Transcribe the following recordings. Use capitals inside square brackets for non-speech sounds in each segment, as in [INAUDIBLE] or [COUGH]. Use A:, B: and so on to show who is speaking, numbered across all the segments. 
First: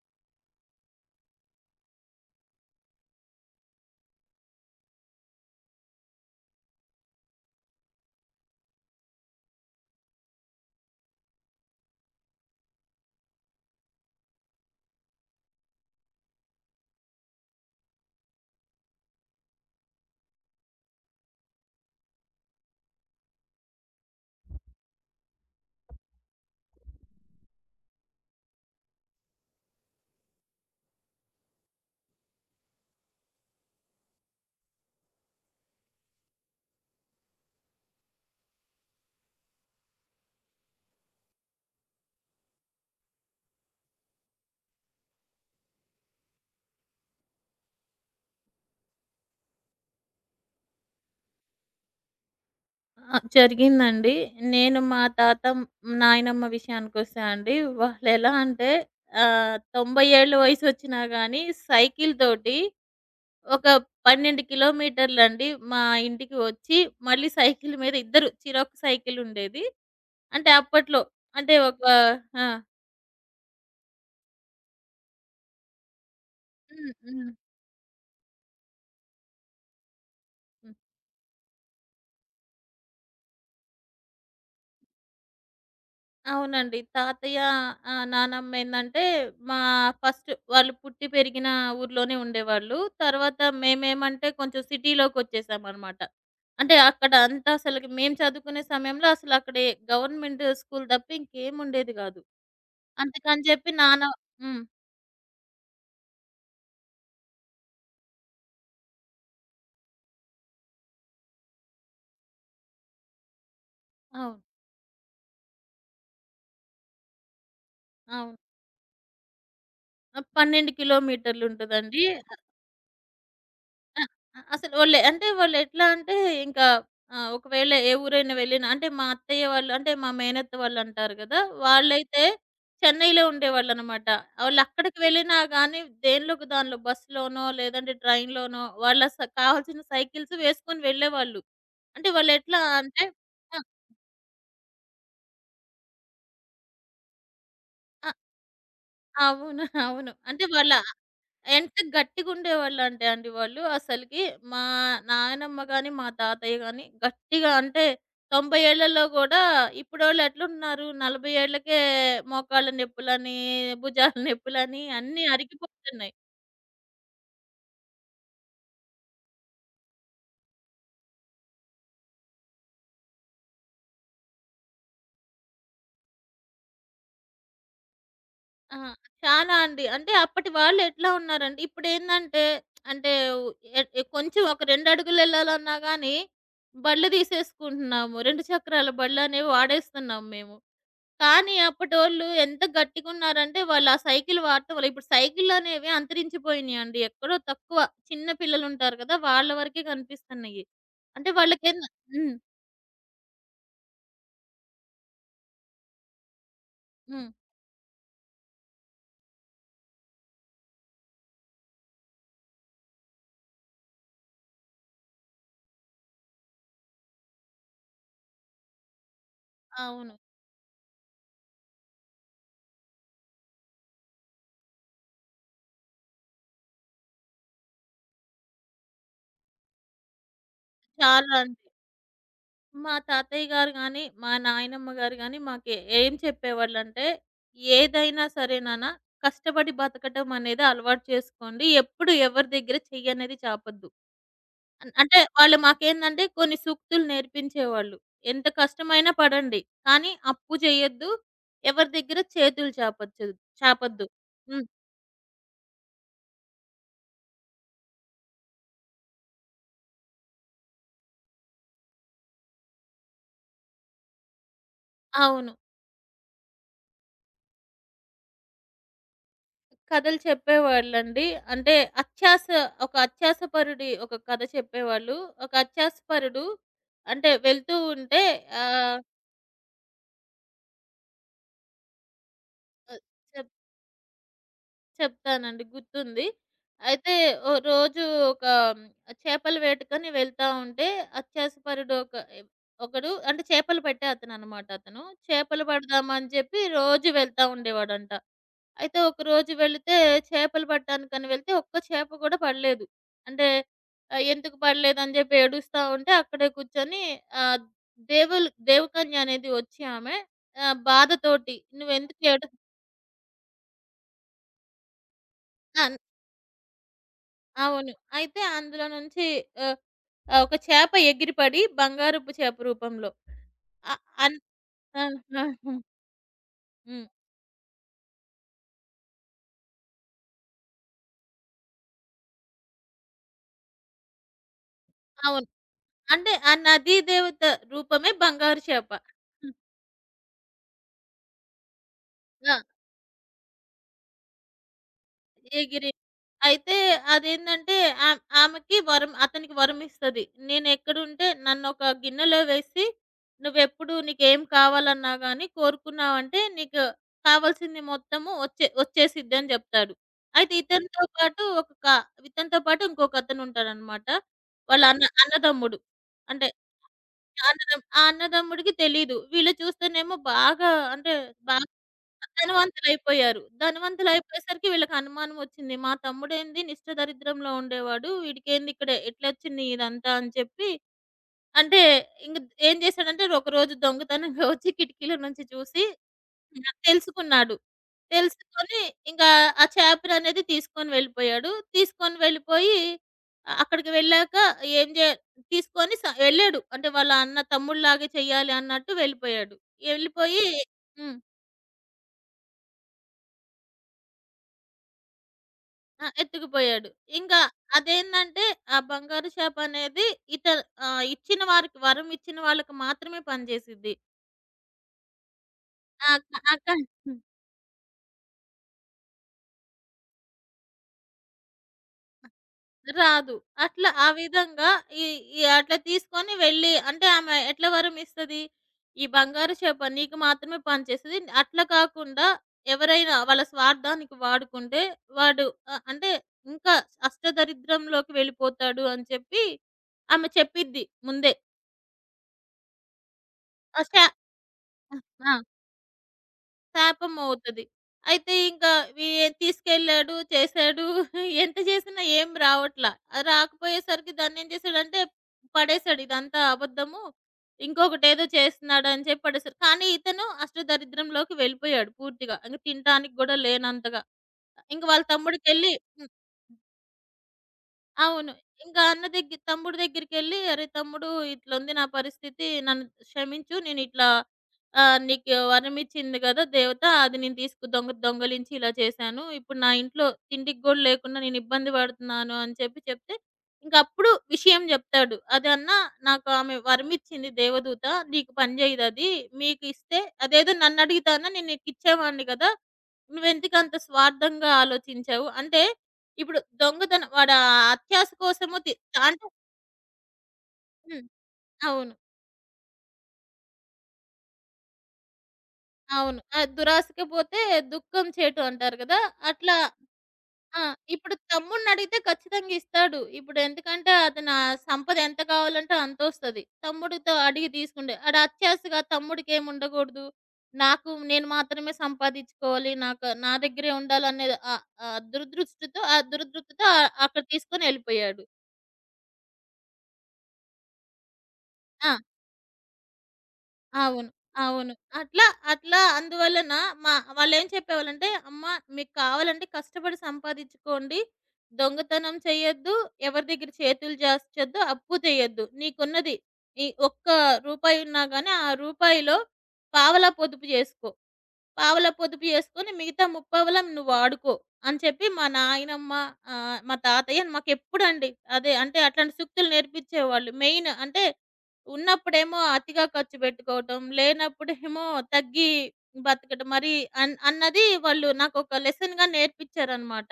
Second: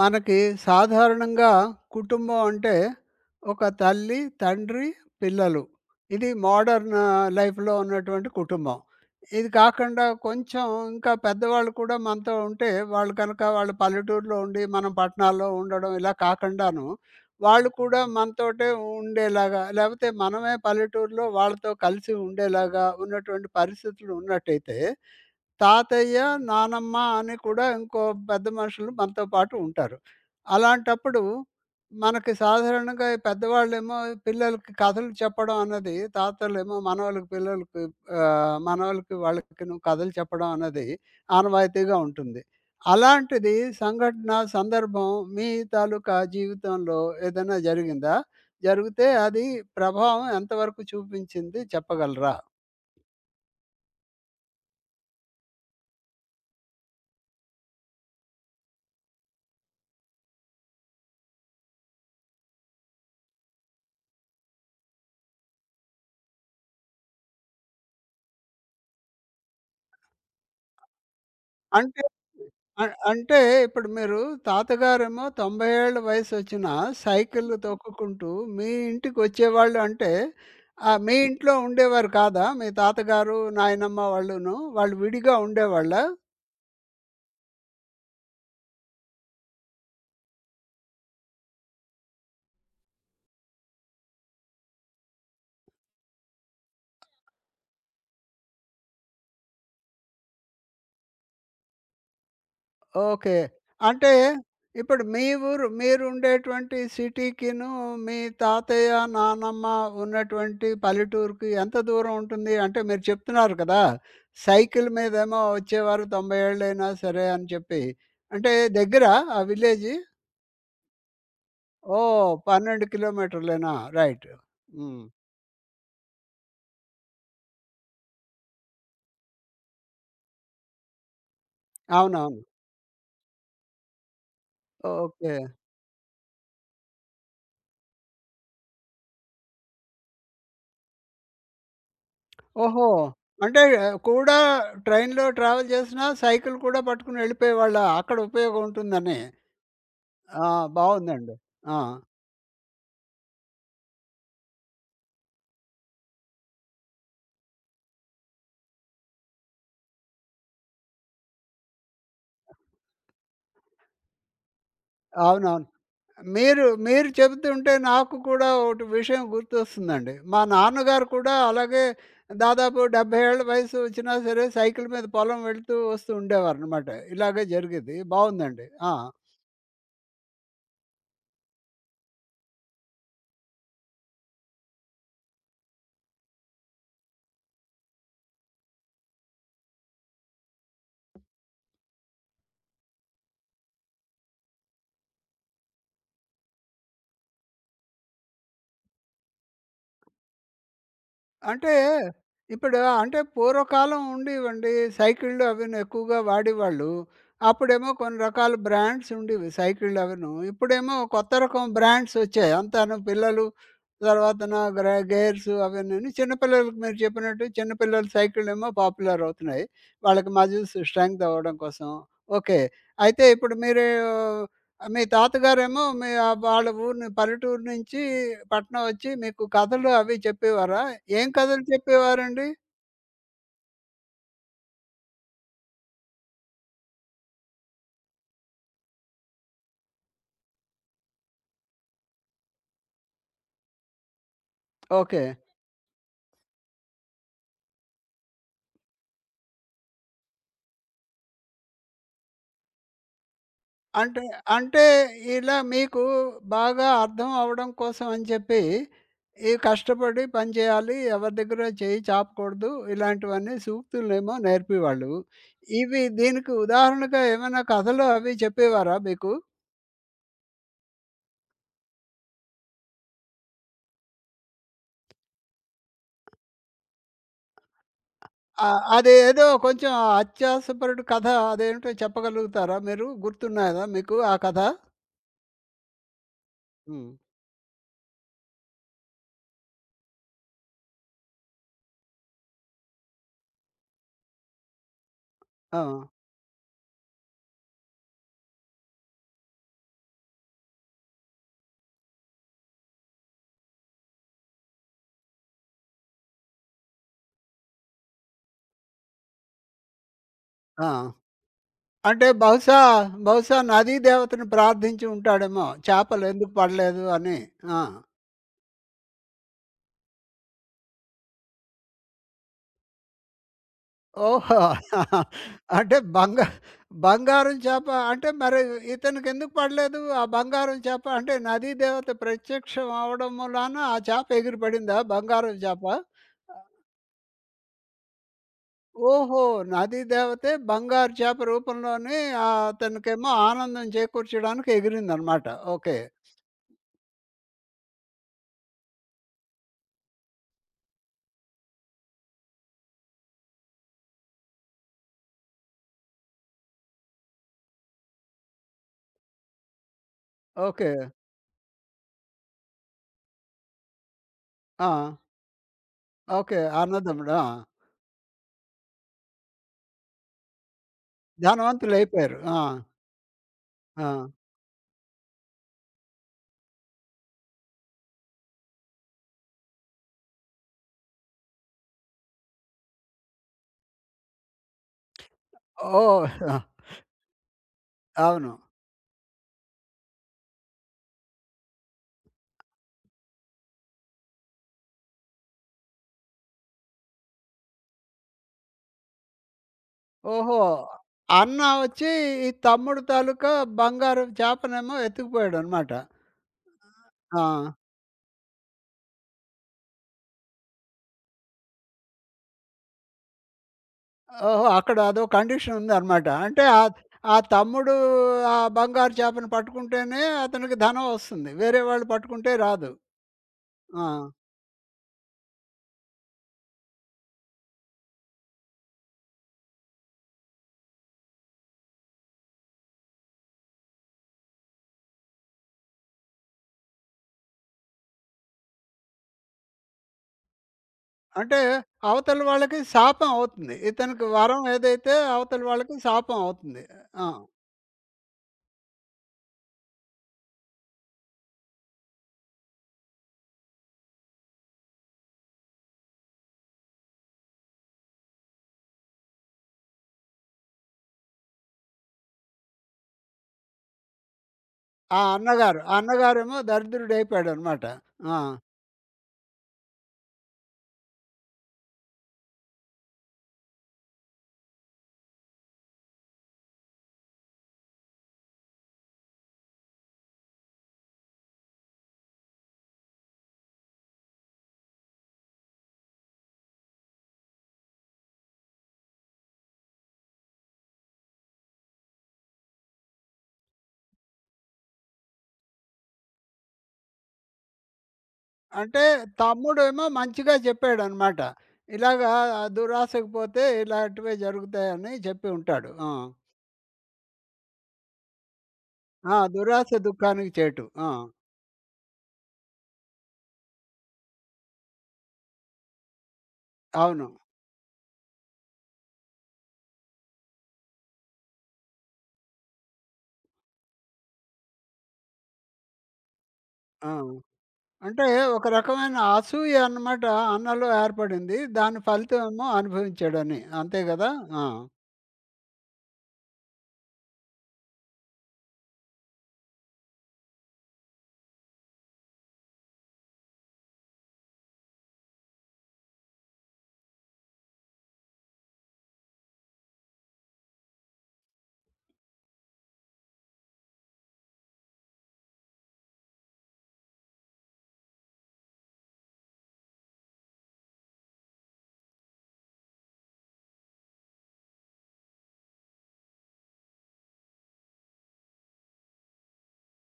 A: మనకి సాధారణంగా కుటుంబం అంటే ఒక తల్లి, తండ్రి, పిల్లలు. ఇది మోడర్న్ లైఫ్‌లో ఉన్నటువంటి కుటుంబం. ఇది కాకుండా కొంచెం ఇంకా పెద్దవాళ్ళు కూడా మనతో ఉంటే వాళ్ళు కనుక వాళ్ళు పల్లెటూరులో ఉండి, మనం పట్టణాల్లో ఉండడం ఇలా కాకుండాను, వాళ్ళు కూడా మనతోటే ఉండేలాగా, లేకపోతే మనమే పల్లెటూరులో వాళ్ళతో కలిసి ఉండేలాగా ఉన్నటువంటి పరిస్థితులు ఉన్నట్టయితే తాతయ్య, నానమ్మ అని కూడా ఇంకో పెద్ద మనుషులు మనతో పాటు ఉంటారు. అలాంటప్పుడు మనకి సాధారణంగా ఈ పెద్దవాళ్ళేమో పిల్లలకి కథలు చెప్పడం అన్నది తాతలేమో మనవలకి, పిల్లలకి మనవలకి వాళ్ళకిను కథలు చెప్పడం అన్నది ఆనవాయితీగా ఉంటుంది. అలాంటిది సంఘటన, సందర్భం మీ తాలూకా జీవితంలో ఏదైనా జరిగిందా? జరిగితే అది ప్రభావం ఎంతవరకు చూపించింది చెప్పగలరా?
B: ఆ! జరిగిందండి. నేను మా తాత, నాయనమ్మ విషయానికొస్తే అండి, వాళ్ళెలా అంటే 90 ఏళ్ళు వయసొచ్చినా గానీ సైకిల్ తోటి ఒక 12 కిలోమీటర్లండి మా ఇంటికి వచ్చి, మళ్ళీ సైకిల్ మీద ఇద్దరు చిరాకు సైకిలుండేది. అంటే అప్పట్లో అంటే ఒక
A: అంటే
B: ఆ!
A: అ అంటే ఇప్పుడు మీరు తాతగారేమో 90 ఏళ్ల వయసొచ్చినా
B: హ్మ్. హ్మ్.
A: సైకిల్ తొక్కుకుంటూ మీ ఇంటికొచ్చేవాళ్ళు అంటే మీ ఇంట్లో ఉండేవారు కాదా? మీ తాతగారు, నాయనమ్మ వాళ్ళును వాళ్ళు విడిగా ఉండేవాళ్ళా?
B: అవునండి. తాతయ్య నానమ్మ ఏందంటే, మా ఫస్ట్ వాళ్ళు పుట్టి పెరిగిన ఊర్లోనే ఉండేవాళ్ళు. తర్వాత మేమేమంటే కొంచెం సిటీలోకొచ్చేసామనమాట. అంటే అక్కడ అంతా అసలకి మేము చదువుకునే సమయంలో అసలక్కడే గవర్నమెంట్ స్కూల్ తప్ప ఇంకేముండేది గాదు.
A: ఓకే.
B: అందుకని జెప్పి నాన్న
A: అంటే
B: హ్మ్.
A: ఇప్పుడు మీ ఊరు మీరుండేటువంటి సిటీకిను, మీ తాతయ్య, నానమ్మ ఉన్నటువంటి పల్లెటూరుకి ఎంత దూరం ఉంటుంది? అంటే మీరు చెప్తున్నారు కదా!
B: అవును.
A: సైకిల్ మీదేమో వచ్చేవారు 90 ఏళ్ళైనా సరే అని చెప్పి.
B: అవును.
A: అంటే దగ్గరా ఆ విలేజు?
B: 12 కిలోమీటర్లుంటదండి.
A: ఓహ్, 12 కిలోమీటర్లేనా?
B: ఆ!
A: రైట్.
B: అసలు వాళ్ళు
A: హ్మ్.
B: అంటే వాళ్ళెట్లా అంటే ఇంకా ఒకవేళ ఏ ఊరైనా వెళ్ళినా అంటే మా అత్తయ్య వాళ్ళు అంటే మా మేనత్త వాళ్ళంటారు గదా! వాళ్ళైతే
A: అవునవును.
B: చెన్నైలో ఉండేవాళ్ళనమాట. వాళ్ళెక్కడికి
A: ఓకే.
B: వెళ్ళినా గానీ దేనిలోకి దానిలో బస్సులోనో లేదంటే ట్రైన్‌లోనో వాళ్ళ స కావాల్సిన సైకిల్స్ వేసుకొని వెళ్ళేవాళ్ళు. అంటే వాళ్ళెట్లా
A: ఓహో!
B: అంటే ఆ!
A: అంటే ఆ, కూడా ట్రైన్‌లో ట్రావెల్ చేసినా సైకిల్ కూడా పట్టుకొని వెళ్ళిపోయేవాళ్ళా?
B: ఆ!
A: అక్కడ ఉపయోగం ఉంటుందని.
B: అవును. అవును. అంటే
A: ఆ!
B: వాళ్ళ
A: బావుందండి.
B: ఎంత
A: ఆ!
B: గట్టిగుండేవాళ్ళంటే అండి వాళ్ళు అసలకి మా నాయనమ్మ గాని, మా తాతయ్య గాని గట్టిగా అంటే 90 ఏళ్లలో గూడా ఇప్పుడోళ్ళు ఎట్లున్నారు 40 ఏళ్ళకే మోకాళ్ళ నొప్పులని, భుజాల నొప్పులని అన్నీ
A: అవునవును.
B: అరిగిపోతున్నాయి.
A: మీరు మీరు చెబుతుంటే నాకు కూడా ఒకటి విషయం గుర్తొస్తుందండి. మా నాన్నగారు కూడా అలాగే దాదాపు 70 ఏళ్ల వయసు వచ్చినా సరే సైకిల్ మీద పొలం వెళ్తూ వస్తూ ఉండేవారనమాట. ఇలాగే జరిగేది. బావుందండి.
B: ఆ!
A: ఆ!
B: చాలా అండి. అంటే అప్పటి వాళ్ళు ఎట్లా ఉన్నారంటే ఇప్పుడేందంటే అంటే ఎ ఎ కొంచెం ఒక 2 అడుగులు ఎళ్ళాలన్నా గాని బళ్ళు తీసేసుకుంటున్నాము. 2 చక్రాల బళ్ళనేవి వాడేస్తున్నాం మేము. కానీ అప్పటోళ్ళు ఎంత గట్టిగున్నారంటే, వాళ్ళు ఆ సైకిల్ వాడటం వల్ల ఇప్పుడు సైకిళ్ళనేవి అంతరించిపోయినియండి. ఎక్కడో తక్కువ. చిన్న పిల్లలుంటారు కదా! వాళ్ళ వరకే కనిపిస్తున్నాయి. అంటే
A: అంటే
B: వాళ్ళకేంద హ్మ్.
A: ఇప్పుడు అంటే పూర్వకాలం ఉండేవండి. సైకిళ్ళు అవిను ఎక్కువగా వాడేవాళ్ళు.
B: హ్మ్.
A: అప్పుడేమో కొన్ని రకాల బ్రాండ్స్ ఉండేవి సైకిళ్ళు అవిను. ఇప్పుడేమో కొత్త రకం బ్రాండ్స్ వచ్చాయి. అంతాను పిల్లలు తర్వాతన గేర్స్ అవన్నీను చిన్న పిల్లలకి మీరు చెప్పినట్టు చిన్న పిల్లల సైకిళ్ళేమో పాపులర్ అవుతున్నాయి.
B: అవును.
A: వాళ్ళకి మజిల్స్ స్ట్రెంగ్త్ అవ్వడం కోసం. ఓకే. అయితే ఇప్పుడు మీరు మీ తాతగారేమో మీ వాళ్ళ ఊరిని పల్లెటూరు నుంచి పట్నం వచ్చి మీకు కథలు అవి చెప్పేవారా? ఏం
B: చాలా అంటే
A: కథలు చెప్పేవారండి?
B: మా తాతయ్య గారు గాని, మా నాయనమ్మ గారు గాని మాకు ఏం చెప్పేవాళ్ళంటే, "ఏదైనా సరే నాన్న కష్టపడి బతకటం అనేది అలవాటు చేసుకోండి. ఎప్పుడు ఎవరి దగ్గర చెయ్యనేది చాపొద్దు." అంటే
A: ఓకే.
B: వాళ్ళు మాకేందంటే కొన్ని సూక్తులు నేర్పించేవాళ్ళు. ఎంత కష్టమైనా పడండి. కానీ అప్పు చేయొద్దు. ఎవరి దగ్గర చేతులు చాపొద్దు.
A: అంటే
B: హ్మ్.
A: అంటే ఇలా మీకు బాగా అర్థం అవ్వడం కోసం అని చెప్పి, ఈ కష్టపడి పని చేయాలి, ఎవరి దగ్గర చేయి చాపకూడదు, ఇలాంటివన్నీ సూక్తులనేమో నేర్పేవాళ్ళు.
B: అవును.
A: ఇవి దీనికి ఉదాహరణగా ఏమైనా కథలు అవి చెప్పేవారా మీకు?
B: కథలు చెప్పేవాళ్ళండి. అంటే అత్యాస ఒక అత్యాసపరుడి ఒక కథ చెప్పేవాళ్ళు. ఒక అత్యాసపరుడు అంటే వెళ్తూ ఉంటే
A: ఆ!
B: ఆహ్,
A: అదేదో కొంచెం అత్యాసపరుడు కథ అదేంటో చెప్పగలుగుతారా మీరు?
B: చెప్
A: గుర్తున్నదా మీకు ఆ కథ?
B: చెప్తానండి గుర్తుంది.
A: హ్మ్.
B: అయితే ఓ రోజు ఒక చేపల వేటకని వెళ్తా ఉంటే అత్యాసపరుడు ఒక ఒకడు అంటే చేపలు పట్టే అతననమాట అతను. చేపలు
A: ఆ!
B: పడదామని చెప్పి రోజు వెళ్తా ఉండేవాడంట. అయితే ఒకరోజు వెళితే చేపలు పట్టడానికని వెళ్తే ఒక్క చేప కూడా పడలేదు. అంటే ఎందుకు పడలేదని చెప్పి ఏడుస్తా ఉంటే అక్కడే కూర్చొని ఆహ్, దేవకన్య అనేది వచ్చి ఆమె
A: ఆ!
B: బాధతోటి "నువ్వెందుకు
A: అంటే
B: ఏడు"
A: బహుశా నదీ దేవతను ప్రార్థించి ఉంటాడేమో
B: ఆ!
A: చేపలెందుకు పడలేదు అని. ఆ!
B: అవును. అయితే అందులో నుంచి ఆహ్, ఒక చేప ఎగిరిపడి బంగారపు చేప రూపంలో ఆహ్, అన్
A: ఓహో!
B: ఆ!
A: [LAUGHS]
B: ఆ! హ్మ్.
A: అంటే బంగా
B: హ్మ్.
A: బంగారం చేప అంటే మరి ఇతనికెందుకు పడలేదు? ఆ బంగారం చేప అంటే నదీ దేవత ప్రత్యక్షం అవ్వడం మూలాన ఆ చేప ఎగిరిపడిందా
B: అవును.
A: బంగారం చేప?
B: అంటే ఆ నదీ దేవత రూపమే బంగారు చేప.
A: ఓహో!
B: హ్మ్.
A: నదీ దేవతే బంగారు చేప రూపంలోని
B: ఆ!
A: అతనికేమో ఆనందం చేకూర్చడానికి ఎగిరిందనమాట.
B: ఎగిరి
A: ఓకే.
B: అయితే అదేందంటే ఆమెకి వరం అతనికి వరమిస్తది. నేనెక్కడుంటే నన్నొక గిన్నెలో వేసి, "నువ్వెప్పుడు నీకేం కావాలన్నా గానీ కోరుకున్నావంటే నీకు కావాల్సింది మొత్తము వచ్చేసిద్దని" జెప్తాడు. అయితే
A: ఓకే.
B: ఇతనితో పాటు ఇంకొకతనుంటాడనమాట. వాళ్ళ
A: ఆ!
B: అన్న అన్నదమ్ముడు. అంటే
A: ఓకే. అన్నదమ్ముడు. ఆ!
B: ఆ అన్నదమ్ముడికి తెలీదు. వీళ్ళు చూస్తేనేమో బాగా అంటే బా
A: ధనవంతులయిపోయారు. ఆ!
B: ధనవంతులయిపోయారు.
A: ఆ!
B: ధనవంతులయిపోయేసరికి వీళ్ళకి అనుమానం ఒచ్చింది. మా తమ్ముడేంది నిష్ట దరిద్రంలో ఉండేవాడు. వీడికేంది ఇక్కడే ఎట్లొచ్చింది ఇదంతా అని చెప్పి అంటే ఇంగ ఏం చేశాడంటే ఒకరోజు దొంగతనంగా వచ్చి కిటికీలో నుంచి చూసి
A: ఓహ్!
B: నాకు తెలుసుకున్నాడు.
A: అవును.
B: తెలుసుకొని ఇంకా ఆ చాపర్ అనేది తీసుకొని వెళ్ళిపోయాడు. తీసుకొని వెళ్ళిపోయి ఆ అక్కడికి వెళ్ళాక ఏం జే తీసుకొని స వెళ్ళాడు. అంటే వాళ్ళ అన్న తమ్ముడిలాగే చేయాలి అన్నట్టు వెళ్ళిపోయాడు. వెళ్ళిపోయి
A: ఓహో!
B: హ్మ్.
A: అన్న వచ్చి ఈ తమ్ముడు తాలూకా బంగారు చేపనేమో ఎత్తుకుపోయాడనమాట.
B: ఆ! ఎత్తుకుపోయాడు. ఇంకా
A: ఆ!
B: అదేందంటే, ఆ బంగారు చేప అనేది ఇత ఇచ్చిన వారికి వరం ఇచ్చిన వాళ్ళకి మాత్రమే పనిచేసిద్ది.
A: ఓహో! అక్కడ అదో కండిషన్
B: ఆహ్,
A: ఉందనమాట.
B: క
A: అంటే
B: అక హ్మ్.
A: ఆ తమ్ముడు ఆ బంగారు చేపను పట్టుకుంటేనే అతనికి ధనం వస్తుంది. వేరే వాళ్ళు పట్టుకుంటే రాదు.
B: రాదు. అట్లా ఆ
A: ఆ!
B: విధంగా ఈ ఈ అట్లా తీసుకొని వెళ్ళి అంటే ఆమె ఎట్లా వరం ఇస్తది? ఈ బంగారు చేప నీకు మాత్రమే పనిచేస్తది. అట్లా కాకుండా ఎవరైనా వాళ్ళ స్వార్థానికి వాడుకుంటే వాడు ఆహ్, అంటే ఇంకా అష్టదరిద్రంలోకి వెళ్ళిపోతాడు అని చెప్పి ఆమె చెప్పిద్ది ముందే.
A: అంటే అవతల వాళ్ళకి శాపం అవుతుంది.
B: ఆ! శా
A: ఇతనికి వరం ఏదైతే
B: ఆ!
A: అవతల వాళ్ళకి శాపం అవుతుంది.
B: శాపం
A: ఆ!
B: అవుతది. అయితే ఇంకా వీ తీసుకెళ్ళాడు, చేశాడు. [LAUGHS] ఎంత చేసినా ఏం రావట్ల. రాకపోయేసరికి దాన్నేం చేశాడంటే పడేశాడు. ఇదంతా అబద్ధము. ఇంకొకటేదో చేస్తున్నాడని చెప్పి పడేశారు. కానీ ఇతను అష్టదరిద్రంలోకి వెళ్ళిపోయాడు పూర్తిగా. ఇంక తినటానికి గూడా లేనంతగా. ఇంక వాళ్ళ
A: ఆ
B: తమ్ముడికెళ్ళి
A: అన్నగారు. ఆ
B: హ్మ్.
A: అన్నగారేమో దరిద్రుడైపోయాడనమాట.
B: అవును.
A: ఆ!
B: ఇంకా అన్న దగ్గర తమ్ముడు దగ్గరికెళ్ళి, "అరే! తమ్ముడు ఇట్లుంది నా పరిస్థితి. నన్ను క్షమించు. నేనిట్లా నీకు వరమిచ్చింది గదా దేవత. అది నేను తీసుకు దొంగలించి ఇలా చేశాను. ఇప్పుడు నా ఇంట్లో తిండికి గూడా లేకుండా నేను ఇబ్బంది పడుతున్నాను" అని చెప్పి చెప్తే, ఇంకప్పుడు విషయం జెప్తాడు. "అది అన్నా నాకు ఆమె వరమిచ్చింది దేవదూత. నీకు పని జేయదది. మీకిస్తే" అదేదో నన్నడిగితే, "అన్నా నేను నీకిచ్చేవాడిని గదా! నువ్వెందుకంత స్వార్థంగా ఆలోచించావు?" అంటే ఇప్పుడు దొంగతనం వాడా అత్యాస కోసము తి
A: అంటే
B: అంటే
A: తమ్ముడేమో మంచిగా
B: హ్మ్.
A: చెప్పాడనమాట.
B: అవును.
A: ఇలాగా దురాశకు పోతే ఇలాంటివే జరుగుతాయని చెప్పి ఉంటాడు. ఆ!
B: అవును. ఆ! దురాశకి పోతే దుఃఖం చేటు అంటారు కదా!
A: ఆ!
B: అట్లా
A: దురాశ దుఃఖానికి
B: ఆ!
A: చేటు. ఆ!
B: ఇప్పుడు తమ్ముడినడిగితే ఖచ్చితంగా ఇస్తాడు. ఇప్పుడు ఎందుకంటే అతనా సంపద ఎంత కావాలంటే అంతొస్తది. తమ్ముడితో
A: అవును.
B: అడిగి తీసుకుండే. ఆడు అత్యాశగా తమ్ముడికేముండకూడదు. నాకు నేను మాత్రమే సంపాదించుకోవాలి. నాకు నా దగ్గరే ఉండాలనేది ఆహ్, ఆహ్, దురదృష్టితో ఆ దురదృప్తితో
A: ఆ!
B: అక్కడ తీసుకొని ఎళ్ళిపోయాడు.
A: అంటే ఒక రకమైన అసూయ అన్నమాట అన్నలో ఏర్పడింది.
B: ఆ!
A: దాని ఫలితం ఏమో అనుభవించాడని. అంతే
B: అవును.
A: గదా! ఆ!
B: అవును. అట్లా, అట్లా అందువలన మా వాళ్ళేం చెప్పేవాళ్ళంటే, "అమ్మ మీకు కావాలంటే కష్టపడి సంపాదించుకోండి. దొంగతనం చేయొద్దు. ఎవరి దగ్గర చేతులు జార్చొద్దు. అప్పు చేయొద్దు. నీకున్నది ఈ ఒక్క రూపాయున్నా గానీ, ఆ రూపాయిలో పావలా పొదుపు జేసుకో. పావలా పొదుపు చేసుకొని మిగతా ముప్పావలం నువ్వు వాడుకో అని చెప్పి మా నాయనమ్మ మా తాతయ్య మాకెప్పుడండి అదే అంటే అట్లాంటి సూక్తులు నేర్పించేవాళ్ళు. మెయిన్ అంటే ఉన్నప్పుడేమో అతిగా ఖర్చు పెట్టుకోవటం, లేనప్పుడేమో తగ్గి బతకడం. మరి అన్నది వాళ్ళు నాకొక లెసన్‌గా నేర్పించారనమాట.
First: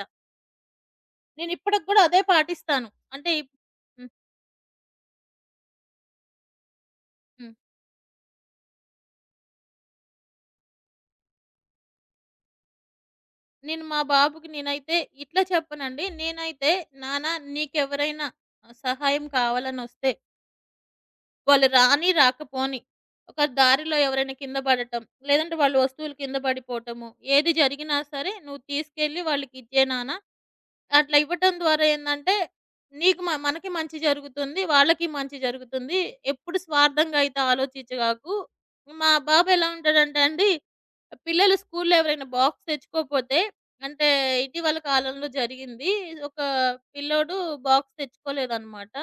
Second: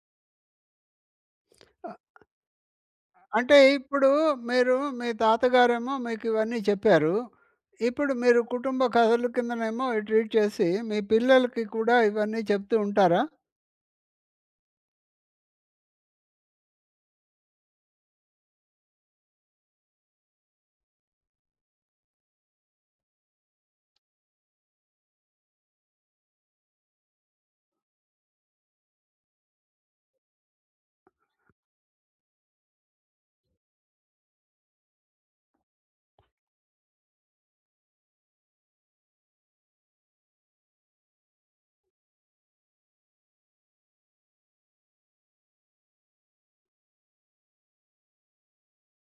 B: నేనిప్పటికి
A: అ
B: కూడా అదే పాటిస్తాను. అంటే ఇప్
A: అంటే ఇప్పుడు
B: హ్మ్.
A: మీరు మీ తాతగారేమో మీకు ఇవన్నీ చెప్పారు.
B: హ్మ్.
A: ఇప్పుడు మీరు కుటుంబ కథల కిందనేమో ట్రీట్ చేసి మీ పిల్లలకి కూడా ఇవన్నీ చెప్తూ ఉంటారా?
B: నేను మా బాబుకి నేనైతే ఇట్లా చెప్పనండి. నేనైతే నాన్న నీకెవరైనా సహాయం కావాలనొస్తే వాళ్ళు రాని, రాకపోని. ఒక దారిలో ఎవరైనా కింద పడటం, లేదంటే వాళ్ళ వస్తువులు కింద పడిపోవటము, ఏది జరిగినా సరే నువ్వు తీసుకెళ్ళి వాళ్ళకిచ్చే నాన్న. అట్లా ఇవ్వటం ద్వారా ఏందంటే, నీకు మ మనకి మంచి జరుగుతుంది. వాళ్ళకి మంచి జరుగుతుంది. ఎప్పుడు స్వార్థంగా అయితే ఆలోచించగాకు. మా బాబు ఎలా ఉంటాడంటే అండి, పిల్లలు స్కూల్‌లో ఎవరైనా బాక్స్ తెచ్చుకోపోతే అంటే ఇటీవల కాలంలో జరిగింది. ఒక పిల్లోడు బాక్స్ తెచ్చుకోలేదనమాట.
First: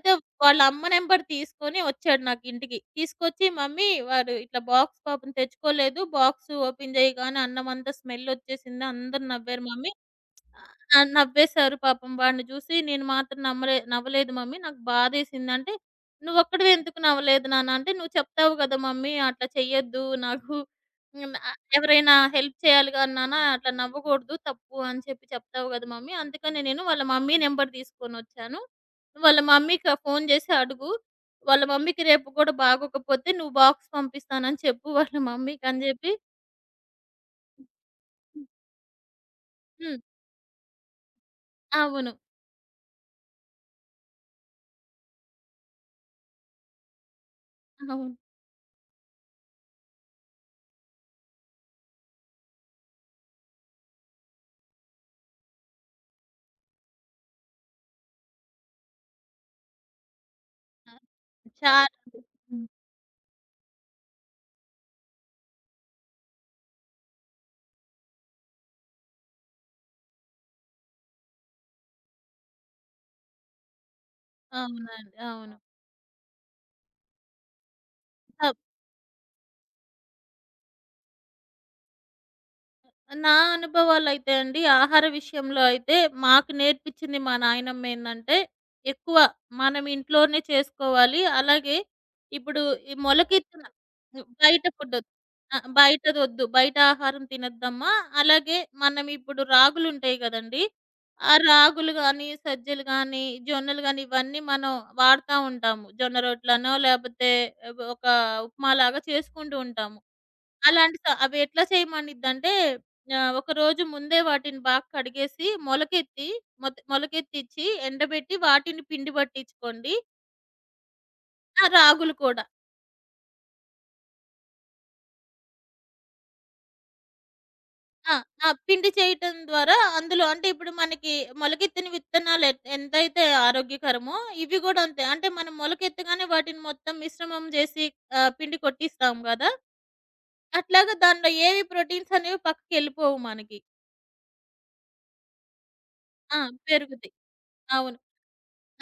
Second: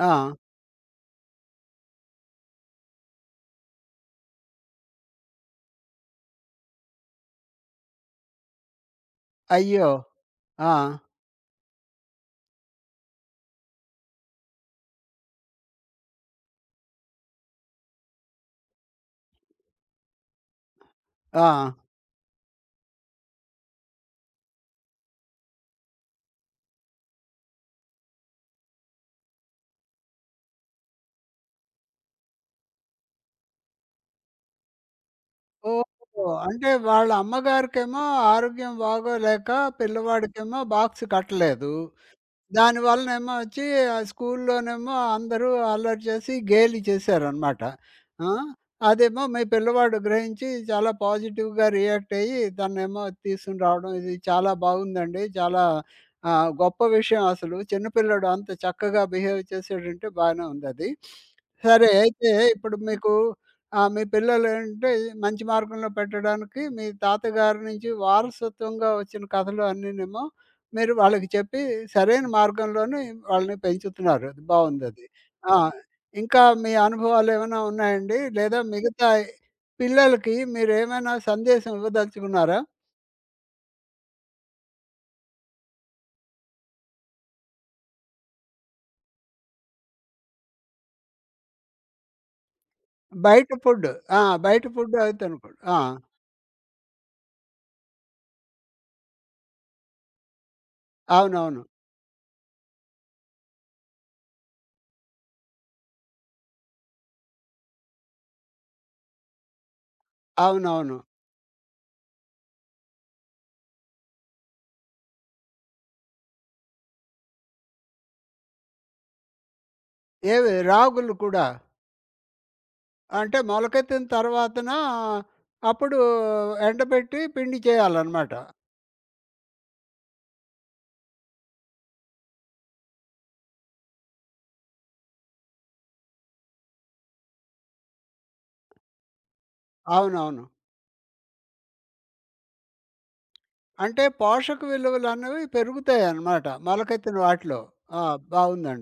A: ఆ!
B: వాళ్ళ అమ్మ నంబర్ తీసుకొని వచ్చాడు నాకింటికి. తీసుకొచ్చి, "మమ్మీ వాడు ఇట్లా బాక్స్ పాపం తెచ్చుకోలేదు. బాక్స్ ఓపెన్ చేయగానే అన్నమంతా స్మెల్ వచ్చేసింది. అందరూ నవ్వారు
A: అయ్యో!
B: మమ్మీ.
A: ఆ!
B: ఆ! నవ్వేశారు పాపం. వాడిని చూసి నేను మాత్రం నవ్వలేదు మమ్మీ నాకు బాధేసిందంటే, "నువ్వొక్కడివే ఎందుకు నవ్వలేదు నాన్న" అంటే, "నువ్వు చెప్తావు కదా మమ్మీ అట్లా చెయ్యొద్దు నాకు హ్మ్.
A: ఆ!
B: ఎవరైనా హెల్ప్ చేయాలి గాని నాన్న అట్లా నవ్వకూడదు తప్పు" అని చెప్పి చెప్తావు కదా మమ్మీ. అందుకని నేను వాళ్ళ మమ్మీ నంబర్ తీసుకొనొచ్చాను. వాళ్ళ మమ్మీకి ఆ ఫోను చేసి అడుగు. వాళ్ళ మమ్మీకి రేపు కూడా బాగోకపోతే నువ్వు బాక్స్ పంపిస్తానని చెప్పు వాళ్ళ మమ్మీకి అని చెప్పి
A: ఓహో! అంటే వాళ్ళ అమ్మగారికేమో ఆరోగ్యం బాగోలేక
B: హ్మ్.
A: పిల్లవాడికేమో బాక్స్ కట్టలేదు.
B: అవును.
A: దానివల్లనేమో వచ్చి ఆ స్కూల్లోనేమో అందరూ అల్లరి చేసి గేలి చేశారనమాట.
B: అవును.
A: ఆ! అదేమో మీ పిల్లవాడు గ్రహించి చాలా పాజిటివ్‌గా రియాక్ట్ అయ్యి తననేమో తీసుకొని రావడం ఇది చాలా బాగుందండి. చాలా గొప్ప విషయం అసలు. చిన్న పిల్లోడు అంత చక్కగా బిహేవ్ చేసాడంటే బానే ఉందది.
B: ఆ! చాలా
A: సరే అయితే
B: హ్మ్.
A: ఇప్పుడు మీకు మీ పిల్లలేంటంటే మంచి మార్గంలో పెట్టడానికి మీ తాతగారి నుంచి వారసత్వంగా వచ్చిన కథలు అన్నీనేమో మీరు వాళ్ళకి చెప్పి సరైన మార్గంలోనే వాళ్ళని పెంచుతున్నారు. అది బావుందది.
B: అవునండి.
A: ఆ!
B: అవును.
A: ఇంకా మీ అనుభవాలేమైనా ఉన్నాయండి? లేదా
B: తప్
A: మిగతా పిల్లలకి మీరేమైనా సందేశం ఇవ్వదలుచుకున్నారా?
B: నా అనుభవాలైతే అండి, ఆహార విషయంలో అయితే మాకు నేర్పించింది మా నాయనమ్మ ఏందంటే, ఎక్కువ మనం ఇంట్లోనే చేసుకోవాలి. అలాగే ఇప్పుడు ఈ
A: బయట
B: మొలకెత్తిన
A: ఫుడ్. ఆ!
B: హ్మ్.
A: బయట
B: బయట
A: ఫుడ్
B: ఫుడ్డొద్దు.
A: అవి తినకూడదు.
B: ఆ!
A: ఆ!
B: బయటదొద్దు. బయట ఆహారం తినొద్దమ్మా. అలాగే మనం ఇప్పుడు రాగులుంటాయి గదండీ! ఆ
A: అవునవును.
B: రాగులు గానీ, సజ్జలు గానీ, జొన్నలు గానీ ఇవన్నీ మనం వాడతా ఉంటాము. జొన్న రొట్లనో, లేపోతే ఒక ఉప్మాలాగా చేసుకుంటూ ఉంటాము.
A: అవునవును.
B: అలాంటి స అవి ఎట్లా చేయమనిద్దంటే ఒకరోజు ముందే వాటిని బాగా కడిగేసి మొలకెత్తి మొలకెత్తిచ్చి ఎండబెట్టి వాటిని పిండి పట్టించుకోండి.
A: ఏవి రాగులు కూడా.
B: ఆ! రాగులు కూడా.
A: అంటే మొలకెత్తిన తర్వాతన అప్పుడు ఎండబెట్టి పిండి
B: ఆ!
A: చేయాలనమాట.
B: ఆ! పిండి చేయటం ద్వారా అందులో అంటే ఇప్పుడు మనకి మొలకెత్తిన విత్తనాలు ఎంతైతే ఆరోగ్యకరమో ఇవి కూడా అంతే. అంటే మనం మొలకెత్తగానే వాటిని మొత్తం మిశ్రమం చేసి పిండి కొట్టిస్తాం గదా!
A: అవునవును.
B: అట్లాగా దాంట్లో ఏవి ప్రోటీన్స్ అనేవి పక్కకెళ్ళిపోవు మనకి.
A: అంటే పోషక విలువలనేవి
B: ఆ!
A: పెరుగుతాయన్నమాట.
B: పెరుగుతాయి.
A: మొలకెత్తిన వాటిలో.
B: అవును.
A: ఆ!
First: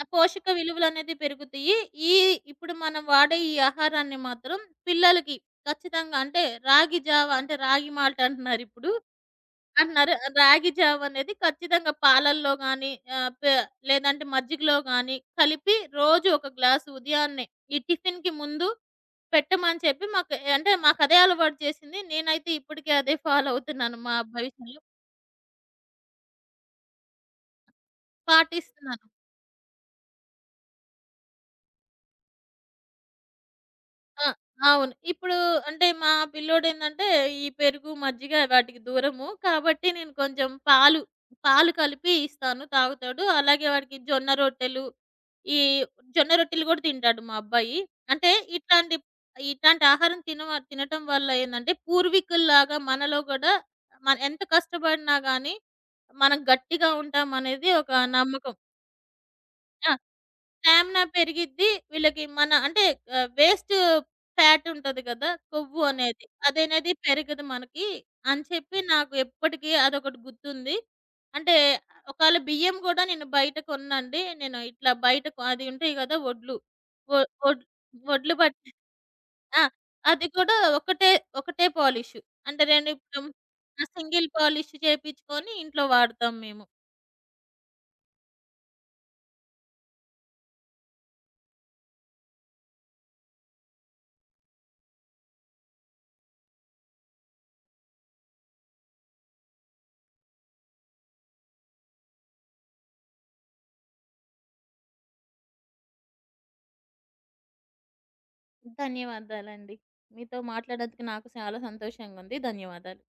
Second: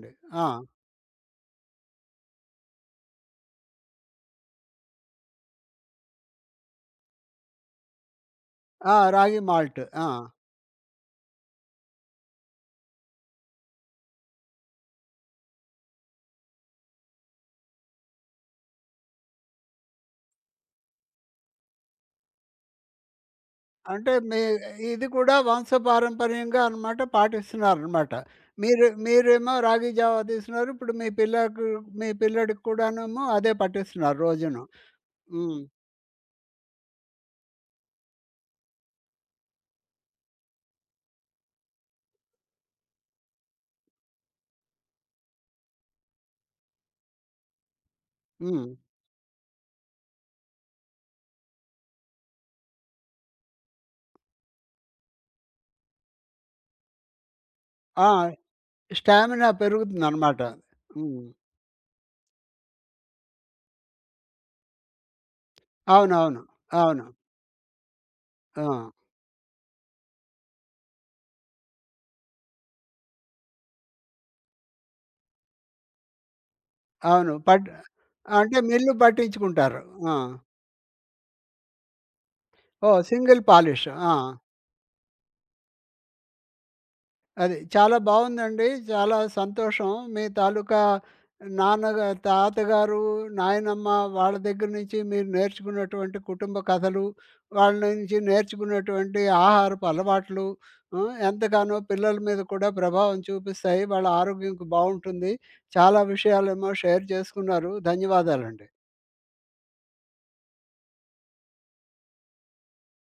B: ఆ! పోషక
A: ఆ!
B: విలువలనేది పెరుగుతాయి. ఈ ఇప్పుడు మనం వాడే ఈ ఆహారాన్ని మాత్రం పిల్లలకి ఖచ్చితంగా అంటే రాగి జావ అంటే రాగి మాల్ట్ అంటున్నారిప్పుడు.
A: ఆ! రాగి మాల్ట్. ఆ!
B: అంటున్నారు. రాగి జావ అనేది ఖచ్చితంగా పాలల్లో గానీ ఆహ్, పే లేదంటే మజ్జిగలో గానీ కలిపి రోజు ఒక గ్లాసు ఉదయాన్నే ఈ టిఫిన్‌కి ముందు పెట్టమని చెప్పి మాకు అంటే మాకదే అలవాటు చేసింది. నేనైతే ఇప్పటికి అదే ఫాలో అవుతున్నాను
A: అంటే
B: మా
A: మీ
B: భవిష్యత్తులో
A: ఇది కూడా వంశపారంపర్యంగా అన్నమాట పాటిస్తున్నారన్నమాట. మీరు
B: పాటిస్తున్నాను.
A: మీరేమో రాగి జావా తీస్తున్నారు. ఇప్పుడు మీ పిల్లకు మీ పిల్లోడికి కూడానేమో అదే పట్టిస్తున్నారు
B: ఆ!
A: రోజును.
B: అవును. ఇప్పుడు
A: హ్మ్.
B: అంటే మా పిల్లోడేందంటే, ఈ పెరుగు, మజ్జిగ వాటికి దూరము. కాబట్టి నేను కొంచెం పాలు, పాలు కలిపి ఇస్తాను తాగుతాడు. అలాగే వాడికి జొన్న రొట్టెలు, ఈ జొన్న రొట్టెలు కూడా తింటాడు మా అబ్బాయి. అంటే
A: హ్మ్.
B: ఇట్లాంటి, ఇట్లాంటి ఆహారం తినటం వల్ల ఏందంటే, పూర్వీకుల్లాగా మనలో కూడా మన ఎంత కష్టపడినా గానీ, మనం గట్టిగా ఉంటామనేది ఒక
A: ఆ!
B: నమ్మకం.
A: స్టామినా
B: ఆ!
A: పెరుగుతుందన్నమాట.
B: స్టామినా
A: హ్మ్.
B: పెరిగిద్ది. వీళ్ళకి మన అంటే ఆహ్, వేస్ట్ ఫ్యాట్ ఉంటది కదా! కొవ్వు అనేది.
A: అవునవును.
B: అదనేది
A: అవును. అవును
B: పెరగదు మనకి అని
A: ఆ!
B: చెప్పి నాకు ఎప్పటికి అదొకటి గుర్తుంది. అంటే ఒకాళ బియ్యం గూడా నేను బయట కొననండి. నేను ఇట్లా బయట కొ అది ఉంటాయి గదా! వడ్లు. ఒ
A: అవును.
B: ఒడ్ వడ్లు
A: అంటే
B: బట్టి
A: మిల్లు
B: ఆ!
A: పట్టించుకుంటారు. ఆ!
B: అది కూడా ఒకటే, ఒకటే పాలిష్. అంటే 2
A: ఓహ్,
B: ఇప్పుడు
A: సింగిల్
B: ఆ
A: పాలిష్. ఆ!
B: సింగిల్ పాలిష్ చేపించుకొని ఇంట్లో వాడతాం మేము.
A: అది. చాలా బావుందండి. చాలా సంతోషం. మీ తాలూకా తాతగారు, నాయనమ్మ వాళ్ళ దగ్గర నుంచి మీరు నేర్చుకున్నటువంటి కుటుంబ కథలు, వాళ్ళ నుంచి నేర్చుకున్నటువంటి ఆహారపు అలవాట్లు హ్మ్. ఎంతగానో పిల్లల మీద కూడా ప్రభావం చూపిస్తాయి. వాళ్ళ ఆరోగ్యం బావుంటుంది. చాలా విషయాలేమో షేర్ చేసుకున్నారు. ధన్యవాదాలండి.
B: ధన్యవాదాలండి. మీతో మాట్లాడినందుకు నాకు చాలా సంతోషంగుంది. ధన్యవాదాలు.